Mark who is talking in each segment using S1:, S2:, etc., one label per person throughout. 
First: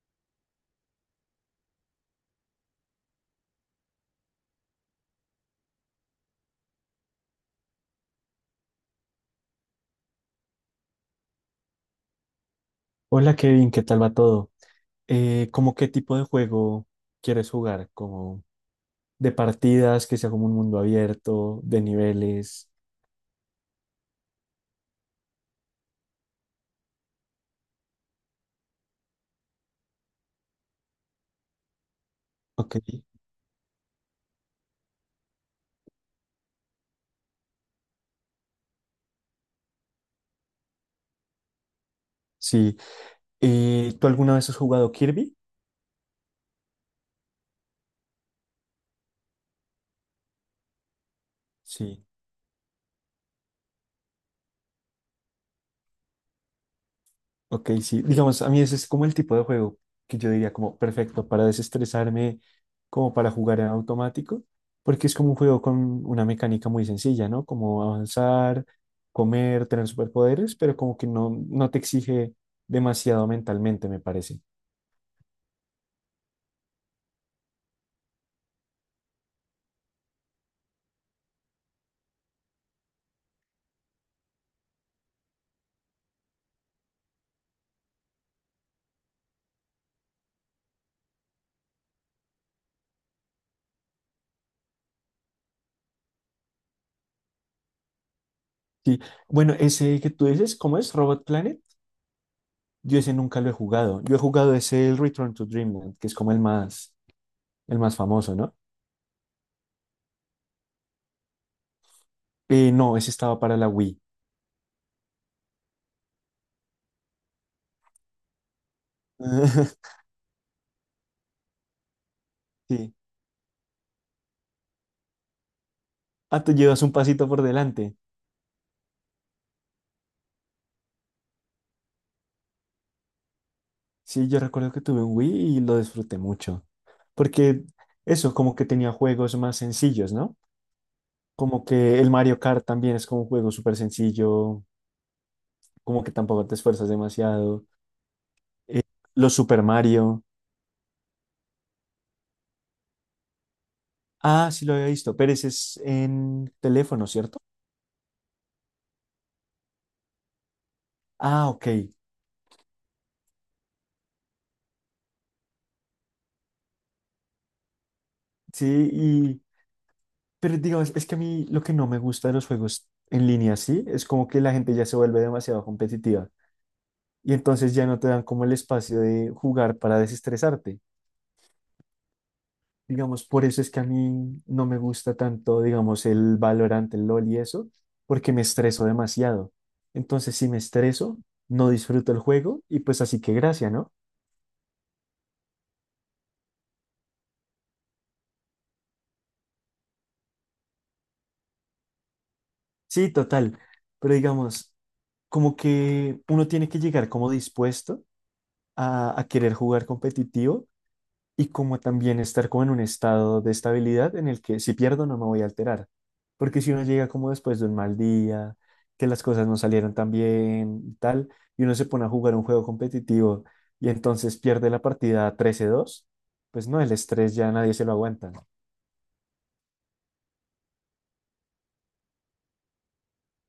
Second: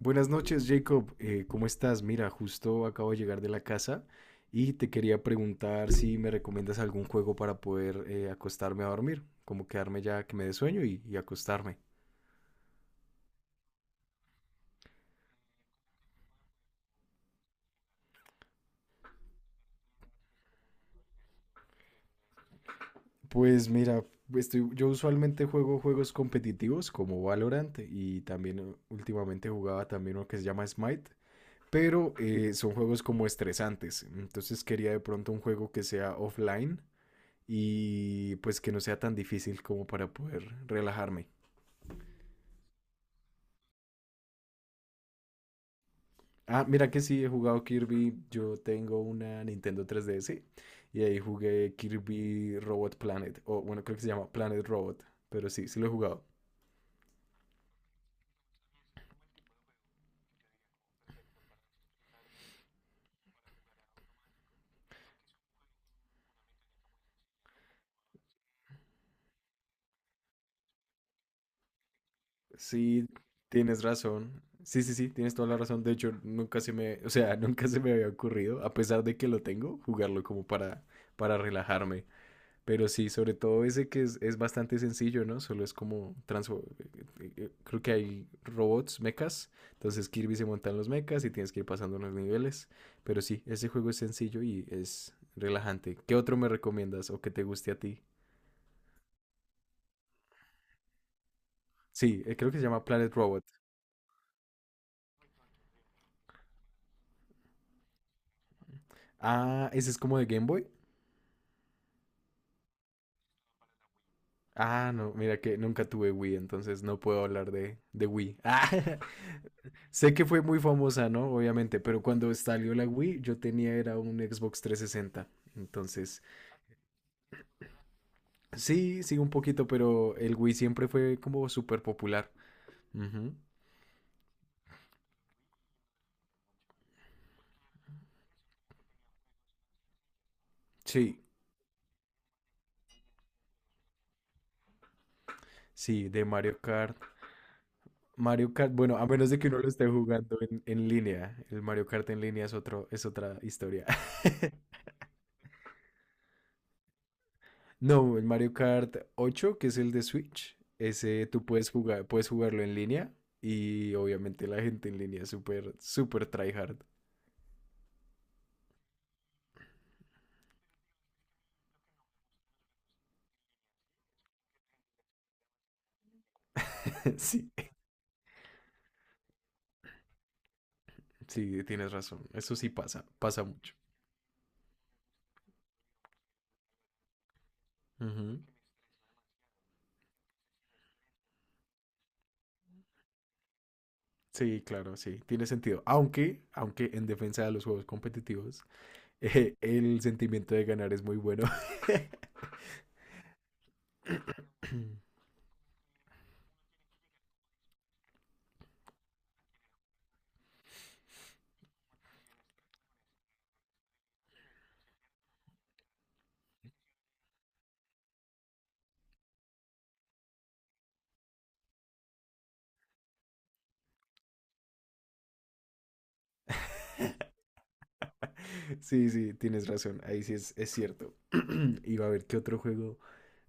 S1: Buenas noches, Jacob. ¿Cómo estás? Mira, justo acabo de llegar de la casa y te quería preguntar si me recomiendas algún juego para poder acostarme a dormir, como quedarme ya que me dé sueño y acostarme.
S2: Hola Kevin, ¿qué tal va todo? ¿Cómo qué tipo de juego quieres jugar? ¿Como de partidas, que sea como un mundo abierto, de niveles?
S1: Pues mira, yo usualmente juego juegos competitivos como Valorant y también últimamente jugaba también uno que se llama Smite, pero son
S2: Ok,
S1: juegos como estresantes. Entonces quería de pronto un juego que sea offline y pues que no sea tan difícil como para poder relajarme.
S2: sí. ¿Tú alguna vez has jugado Kirby?
S1: Ah, mira que sí, he jugado Kirby. Yo tengo una Nintendo 3DS y ahí jugué
S2: Sí.
S1: Kirby Robot Planet. O bueno, creo que se llama Planet Robot. Pero sí, sí lo he jugado.
S2: Ok, sí, digamos, a mí ese es como el tipo de juego que yo diría como perfecto para desestresarme, como para jugar en automático, porque es como un juego con una mecánica muy sencilla, ¿no? Como avanzar, comer, tener superpoderes, pero como que no te exige
S1: Sí,
S2: demasiado
S1: tienes
S2: mentalmente, me parece.
S1: razón. Sí, sí, sí, tienes toda la razón. De hecho, nunca se me, o sea, nunca se me había ocurrido, a pesar de que lo tengo, jugarlo como para relajarme. Pero sí, sobre todo ese que es bastante sencillo, ¿no? Solo es como Creo que hay robots, mechas. Entonces Kirby se montan los mechas y tienes que ir pasando los niveles. Pero sí, ese juego es sencillo y es relajante. ¿Qué otro me recomiendas o que te guste a ti?
S2: Sí, bueno, ese que tú dices, ¿cómo es? Robot Planet,
S1: Sí, creo que se llama
S2: yo
S1: Planet
S2: ese nunca
S1: Robot.
S2: lo he jugado. Yo he jugado ese el Return to Dreamland, que es como el más famoso, ¿no?
S1: Ah, ese es como de Game Boy.
S2: No, ese estaba para la Wii.
S1: Ah, no, mira que nunca tuve Wii, entonces no puedo hablar de Wii. Sé que fue muy famosa, ¿no? Obviamente, pero cuando salió la
S2: Sí.
S1: Wii, yo tenía era un Xbox 360. Entonces,
S2: Ah, tú llevas un pasito por delante.
S1: sí, sí, un poquito, pero el Wii siempre fue como súper popular. Ujú.
S2: Sí, yo recuerdo que tuve un Wii y lo disfruté mucho. Porque eso, como que tenía juegos más sencillos, ¿no?
S1: Sí,
S2: Como que el Mario Kart también es como un juego súper sencillo, como
S1: sí,
S2: que
S1: de
S2: tampoco te
S1: Mario
S2: esfuerzas
S1: Kart.
S2: demasiado.
S1: Mario Kart,
S2: Eh,
S1: bueno, a menos
S2: los
S1: de que uno
S2: Super
S1: lo esté
S2: Mario.
S1: jugando en línea. El Mario Kart en línea es es otra historia.
S2: Ah, sí lo había visto, pero ese es en teléfono, ¿cierto?
S1: No, el Mario Kart 8, que es el de Switch, ese tú
S2: Ah, ok.
S1: puedes jugar, puedes jugarlo en línea. Y obviamente la gente en línea es súper, súper tryhard.
S2: Sí, y... Pero digamos, es que a mí lo que no me gusta de los juegos en línea, sí, es como que la gente ya se vuelve demasiado competitiva, y
S1: Sí.
S2: entonces ya no te dan como el espacio de jugar para desestresarte.
S1: Sí, tienes razón. Eso sí pasa,
S2: Digamos,
S1: pasa
S2: por eso es
S1: mucho.
S2: que a mí no me gusta tanto, digamos, el Valorant, el LoL y eso, porque
S1: Ujú.
S2: me estreso demasiado. Entonces, si me estreso, no disfruto el juego y pues así que gracia, ¿no?
S1: Sí, claro, sí, tiene sentido. Aunque en defensa de los juegos competitivos, el sentimiento de ganar es muy bueno.
S2: Sí, total. Pero digamos, como que uno tiene que llegar como dispuesto a querer jugar competitivo y como también estar como en un estado de estabilidad en el que si pierdo no me voy a alterar. Porque si uno llega como después de un mal día, que las cosas no salieron tan bien y tal, y uno se pone a jugar un juego competitivo y entonces pierde la partida 13-2, pues no, el estrés ya nadie se lo aguanta.
S1: Sí, sí, tienes razón. Ahí sí es cierto. Iba a ver qué otro juego,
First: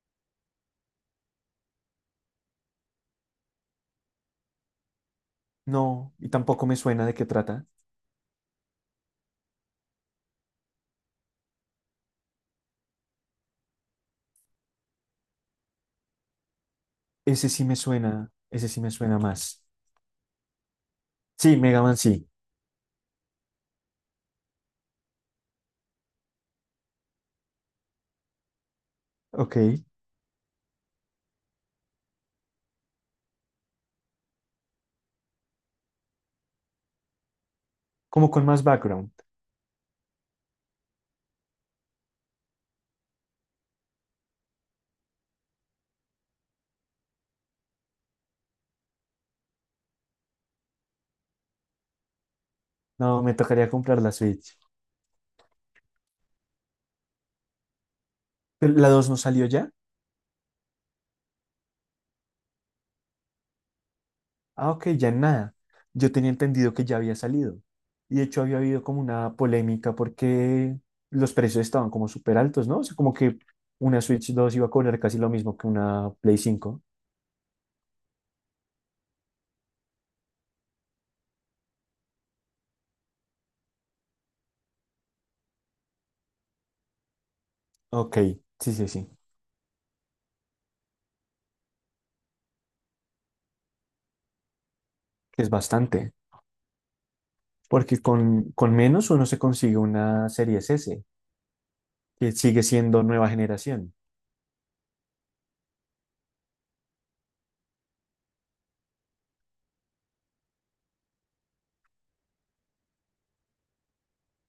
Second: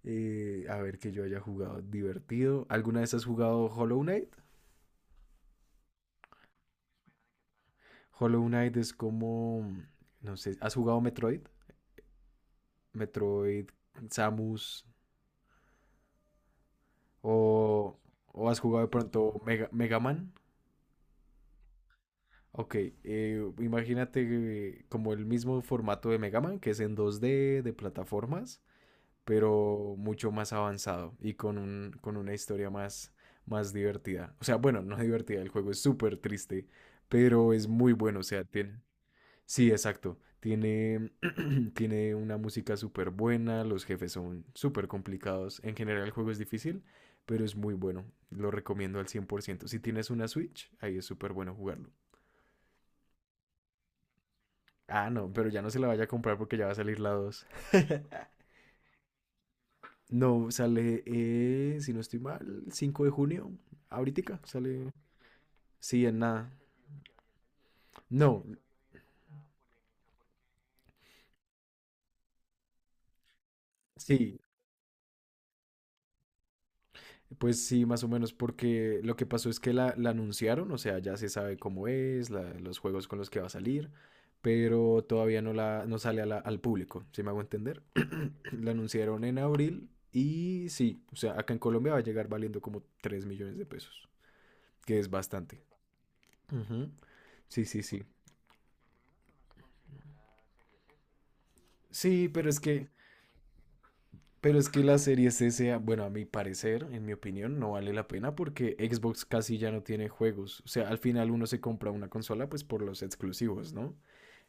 S1: a ver que yo haya jugado divertido. ¿Alguna vez has jugado Hollow Knight?
S2: No, y tampoco me suena de qué trata.
S1: Hollow Knight es como, no sé, ¿has jugado Metroid? Metroid, Samus, O,
S2: Ese sí me suena,
S1: o has
S2: ese sí
S1: jugado de
S2: me
S1: pronto
S2: suena más.
S1: Mega Man.
S2: Sí, Mega Man sí.
S1: Ok, imagínate como el mismo formato de Mega Man, que es en dos d de plataformas,
S2: Ok,
S1: pero mucho más avanzado y con con una historia más, más divertida. O sea, bueno, no divertida, el juego es súper triste, pero es muy bueno, o
S2: como
S1: sea,
S2: con más
S1: tiene...
S2: background.
S1: Sí, exacto. Tiene, tiene una música súper buena, los jefes son súper complicados. En general el juego es difícil, pero es muy bueno. Lo recomiendo al 100%. Si tienes una Switch, ahí es súper bueno jugarlo.
S2: No, me tocaría comprar la Switch.
S1: Ah, no, pero ya no se la vaya a comprar porque ya va a salir la 2.
S2: ¿Pero la 2 no salió ya?
S1: No, sale, si no estoy mal, 5 de junio. Ahorita
S2: Ah, ok,
S1: sale.
S2: ya en nada.
S1: Sí,
S2: Yo
S1: en
S2: tenía
S1: nada.
S2: entendido que ya había salido. Y de hecho
S1: No,
S2: había habido como una polémica porque los precios estaban como súper altos, ¿no? O sea, como que una Switch
S1: sí.
S2: 2 iba a cobrar casi lo mismo que una Play cinco.
S1: Pues sí, más o menos, porque lo que pasó es que la anunciaron, o sea, ya se sabe cómo es, los juegos con los que va a salir, pero todavía no, no sale a al público, si me hago entender.
S2: Ok,
S1: La
S2: sí, sí, sí.
S1: anunciaron en abril y sí, o sea, acá en Colombia va a llegar valiendo como 3 millones de pesos, que es
S2: Es
S1: bastante.
S2: bastante.
S1: Ujú. Sí, sí,
S2: Porque
S1: sí.
S2: con menos uno se consigue una Series S,
S1: Sí,
S2: que
S1: pero es
S2: sigue
S1: que,
S2: siendo nueva generación.
S1: pero es que la Series S, bueno, a mi parecer, en mi opinión, no vale la pena porque Xbox casi ya no tiene juegos. O sea, al final uno se compra una consola pues por los exclusivos, ¿no?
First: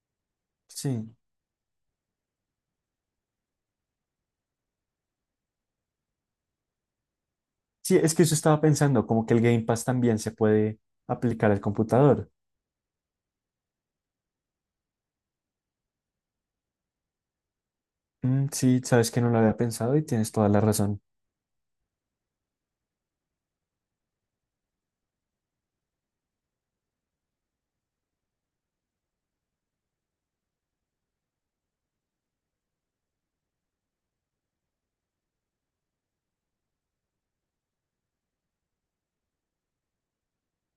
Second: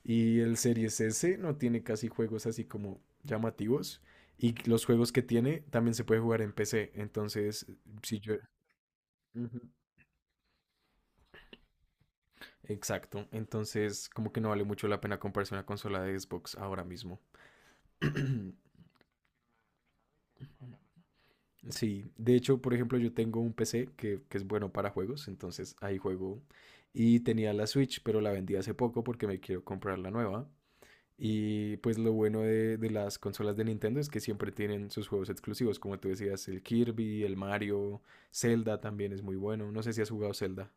S1: Y el Series
S2: Sí.
S1: S no tiene casi juegos así como llamativos. Y los juegos que tiene también se puede jugar en PC. Entonces,
S2: Sí, es
S1: si
S2: que
S1: yo...
S2: yo estaba pensando, como que el
S1: Ujú.
S2: Game Pass también se puede aplicar al computador.
S1: Exacto. Entonces, como que no vale mucho la pena comprarse una consola de Xbox ahora mismo.
S2: Mm, sí, sabes que no lo había pensado y tienes toda la razón.
S1: Sí, de hecho, por ejemplo, yo tengo un PC que es bueno para juegos, entonces ahí juego. Y tenía la Switch, pero la vendí hace poco porque me quiero comprar la nueva. Y pues lo bueno de las consolas de Nintendo es que siempre tienen sus juegos exclusivos, como tú decías, el Kirby, el Mario, Zelda también es muy bueno. No sé si has jugado Zelda.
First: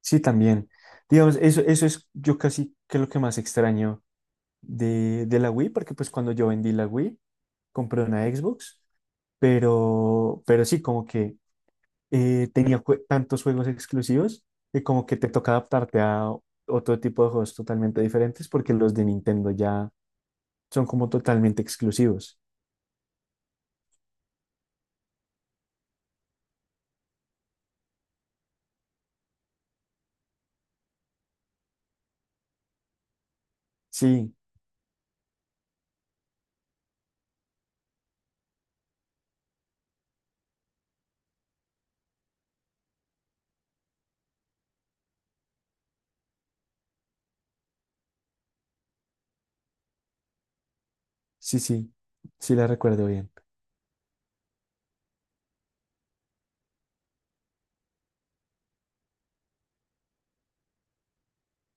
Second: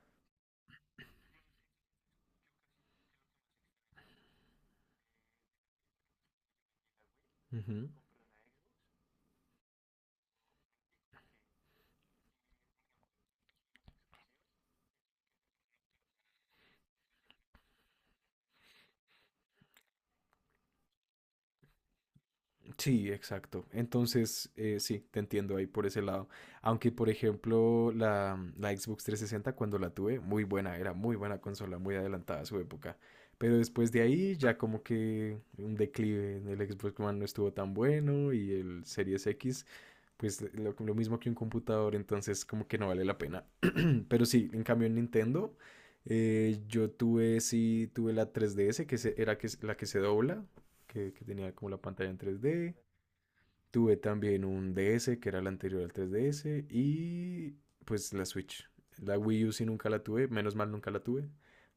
S2: Sí, también. Digamos, eso es yo casi que lo que más extraño de la Wii, porque pues cuando yo vendí la Wii,
S1: Ujú.
S2: compré una Xbox, pero sí, como que tenía tantos juegos exclusivos que como que te toca adaptarte a otro tipo de juegos totalmente diferentes, porque los de Nintendo ya son como totalmente exclusivos.
S1: Sí, exacto. Entonces, sí, te entiendo ahí por ese lado. Aunque, por ejemplo, la Xbox 360 cuando la tuve, muy buena, era muy buena consola, muy adelantada a su época. Pero después de
S2: Sí,
S1: ahí ya como que un declive, el Xbox One no estuvo tan bueno y el Series X, pues lo mismo que un computador, entonces como que no vale la pena. Pero sí, en cambio en Nintendo, yo tuve, sí, tuve la 3DS, que era la que se dobla, que tenía
S2: sí,
S1: como la
S2: sí,
S1: pantalla en tres
S2: sí la
S1: d.
S2: recuerdo bien.
S1: Tuve también un DS, que era el anterior al 3DS, y pues la Switch. La Wii U sí nunca la tuve, menos mal nunca la tuve,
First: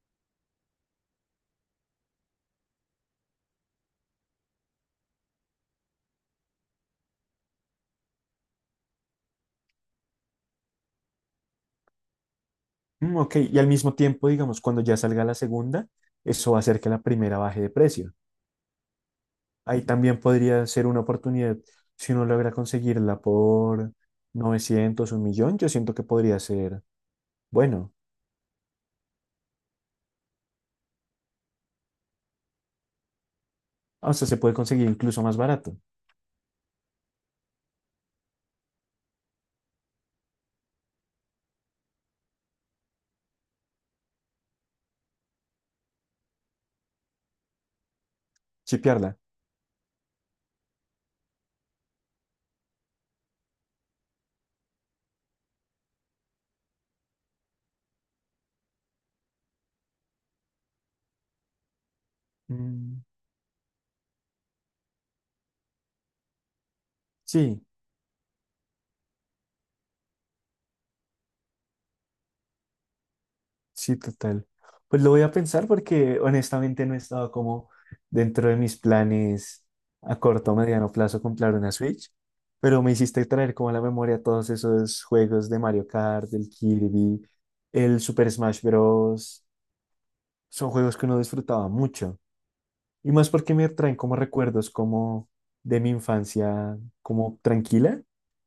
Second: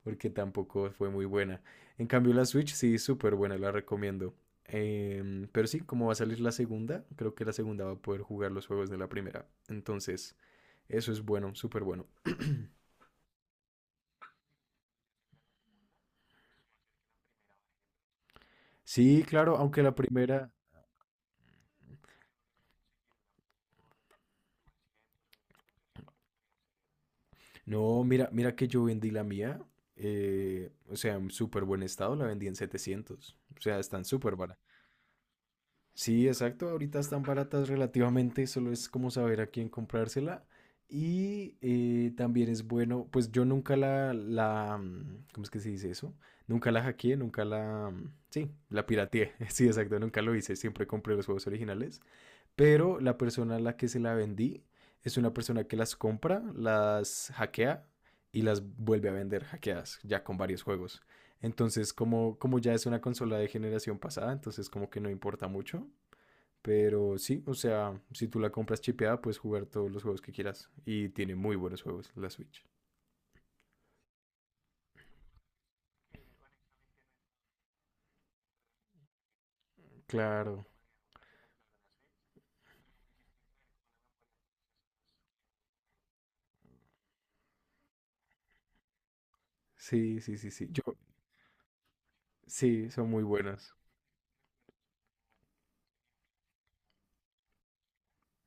S1: porque tampoco fue muy buena. En cambio la Switch sí, súper buena, la recomiendo. Pero sí, como va a salir la segunda, creo que la segunda va a poder jugar los juegos de la primera. Entonces, eso es bueno, súper bueno.
S2: Mm, ok, y al mismo tiempo, digamos, cuando ya salga la segunda, eso va a hacer que la primera baje de precio.
S1: Sí, claro,
S2: Ahí
S1: aunque la
S2: también
S1: primera...
S2: podría ser una oportunidad si uno logra conseguirla por 900 un millón, yo siento que podría ser bueno.
S1: No, mira, mira que yo vendí la mía. O sea, en súper buen estado, la vendí en 700. O sea, están
S2: O sea,
S1: súper.
S2: se puede conseguir incluso más barato,
S1: Sí, exacto. Ahorita están baratas relativamente, solo es como saber a quién comprársela. Y también es bueno, pues yo nunca ¿cómo es que se dice eso? Nunca la hackeé, nunca la, mm, sí, la
S2: chipearla.
S1: pirateé. Sí, exacto, nunca lo hice, siempre compré los juegos originales. Pero la persona a la que se la vendí es una persona que las compra, las hackea y las vuelve a vender hackeadas, ya con varios juegos. Entonces, como ya es una
S2: Mm,
S1: consola de generación pasada, entonces como que no importa mucho. Pero sí, o
S2: sí,
S1: sea, si tú la compras chipeada, puedes jugar todos los juegos que quieras. Y tiene muy buenos juegos la Switch.
S2: sí, total. Pues lo voy a pensar porque honestamente no he estado como dentro de mis planes a corto o
S1: Claro.
S2: mediano plazo comprar una Switch, pero me hiciste traer como a la memoria todos esos juegos de Mario Kart, del Kirby, el Super Smash Bros.
S1: Sí, sí, sí, sí.
S2: Son
S1: Yo,
S2: juegos que uno disfrutaba mucho.
S1: sí, son
S2: Y
S1: muy
S2: más porque me
S1: buenos.
S2: traen como recuerdos como de mi infancia, como tranquila,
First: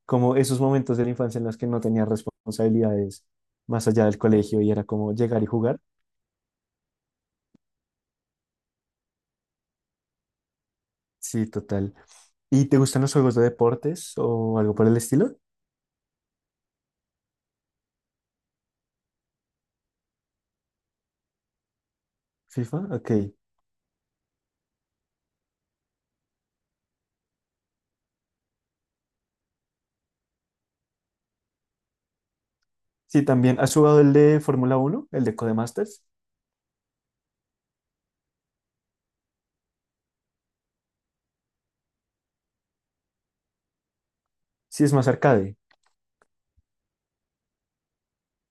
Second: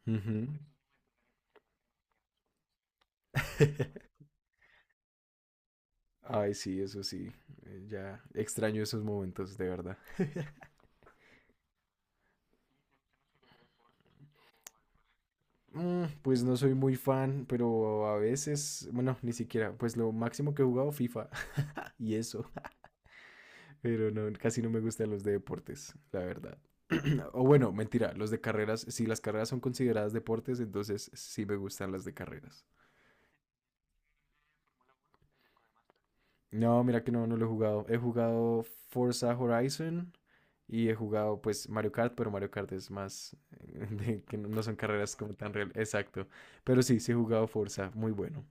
S2: como
S1: Ujú.
S2: esos momentos de la infancia en los que no tenía responsabilidades más allá del colegio y era como llegar y jugar.
S1: Ay, sí, eso sí. Ya extraño esos momentos, de verdad.
S2: Sí, total. ¿Y te gustan los juegos de deportes o algo por el estilo?
S1: Mm, pues no soy muy fan, pero a veces, bueno, ni siquiera. Pues lo máximo que he jugado FIFA y eso.
S2: FIFA, ok.
S1: Pero no, casi no me gustan los de deportes, la verdad. O bueno, mentira, los de carreras, si las carreras son consideradas deportes, entonces sí me gustan las de carreras.
S2: Sí, también. ¿Has jugado el de Fórmula 1, el de Codemasters?
S1: No, mira que no, no lo he jugado. He jugado Forza Horizon y he jugado pues Mario Kart, pero Mario Kart es más de que no no son
S2: Sí, es más
S1: carreras como tan
S2: arcade.
S1: real. Exacto. Pero sí, sí he jugado Forza, muy bueno.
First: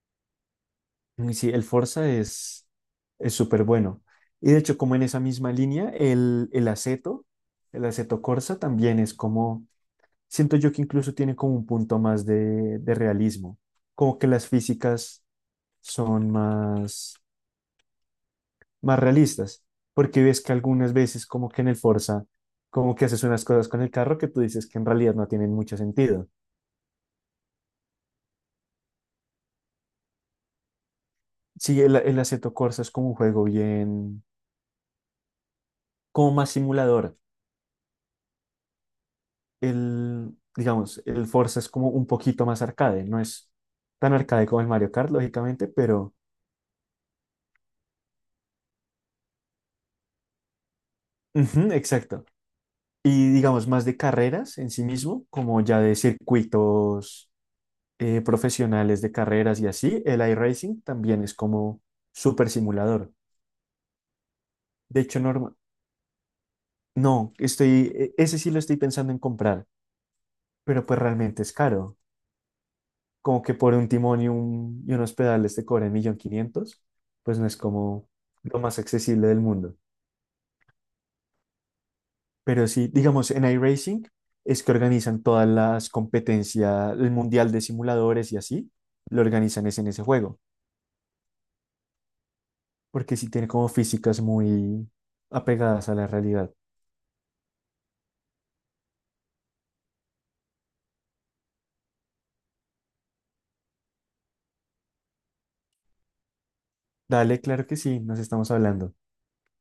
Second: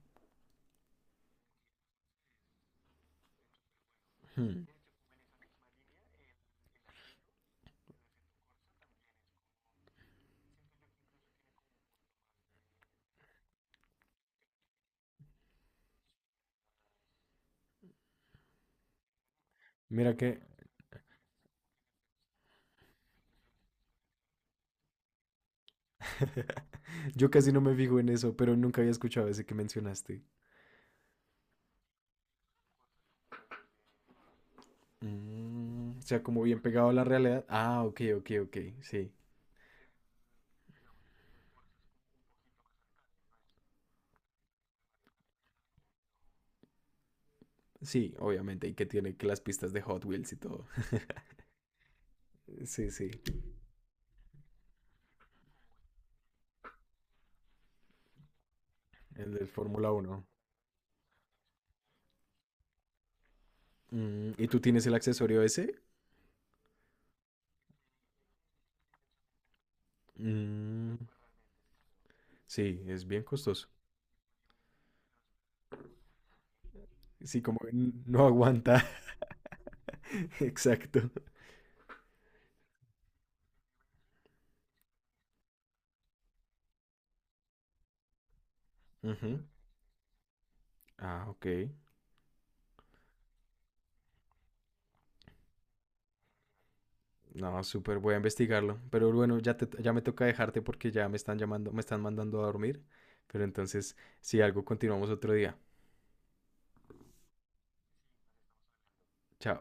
S2: Uy, sí, el Forza es súper bueno. Y de
S1: Hmm.
S2: hecho, como en esa misma línea, el Aceto Corsa también es como, siento yo que incluso tiene como un punto más de realismo, como que las físicas son más, más realistas,
S1: Mira
S2: porque
S1: que
S2: ves que algunas veces como que en el Forza, como que haces unas cosas con el carro que tú dices que en realidad no tienen mucho sentido.
S1: yo casi no me fijo en eso, pero nunca había escuchado ese que mencionaste.
S2: Sí, el Assetto Corsa es como un juego bien,
S1: Mm, o sea,
S2: como
S1: como
S2: más
S1: bien pegado a la
S2: simulador,
S1: realidad. Ah, ok, ok, ok. Sí,
S2: el, digamos, el Forza es como un poquito más arcade, no es tan arcade como el Mario Kart, lógicamente, pero
S1: sí, obviamente. Y que tiene que las pistas de Hot Wheels y todo.
S2: ujú, exacto.
S1: Sí, sí,
S2: Y digamos, más de carreras en sí mismo, como ya de circuitos profesionales de
S1: el del
S2: carreras y
S1: Fórmula
S2: así, el
S1: Uno.
S2: iRacing también es como súper simulador.
S1: Mm, ¿y tú tienes el
S2: De hecho,
S1: accesorio ese?
S2: no, ese sí lo estoy pensando en comprar, pero
S1: Mm,
S2: pues realmente es caro.
S1: sí, es bien
S2: Como que
S1: costoso.
S2: por un timón y, y unos pedales te cobran 1.500.000, pues
S1: Sí,
S2: no es
S1: como que n-
S2: como
S1: no
S2: lo más
S1: aguanta.
S2: accesible del mundo.
S1: Exacto.
S2: Pero sí, digamos, en iRacing es que organizan todas las competencias, el mundial de simuladores y así, lo
S1: Ujú.
S2: organizan es en ese juego,
S1: Ah, ok.
S2: porque sí tiene como físicas muy apegadas a la realidad.
S1: No, súper, voy a investigarlo. Pero bueno, ya, ya me toca dejarte porque ya me están llamando, me están mandando a dormir. Pero entonces, si algo, continuamos otro día.
S2: Dale, claro que sí, nos estamos hablando.
S1: Chao.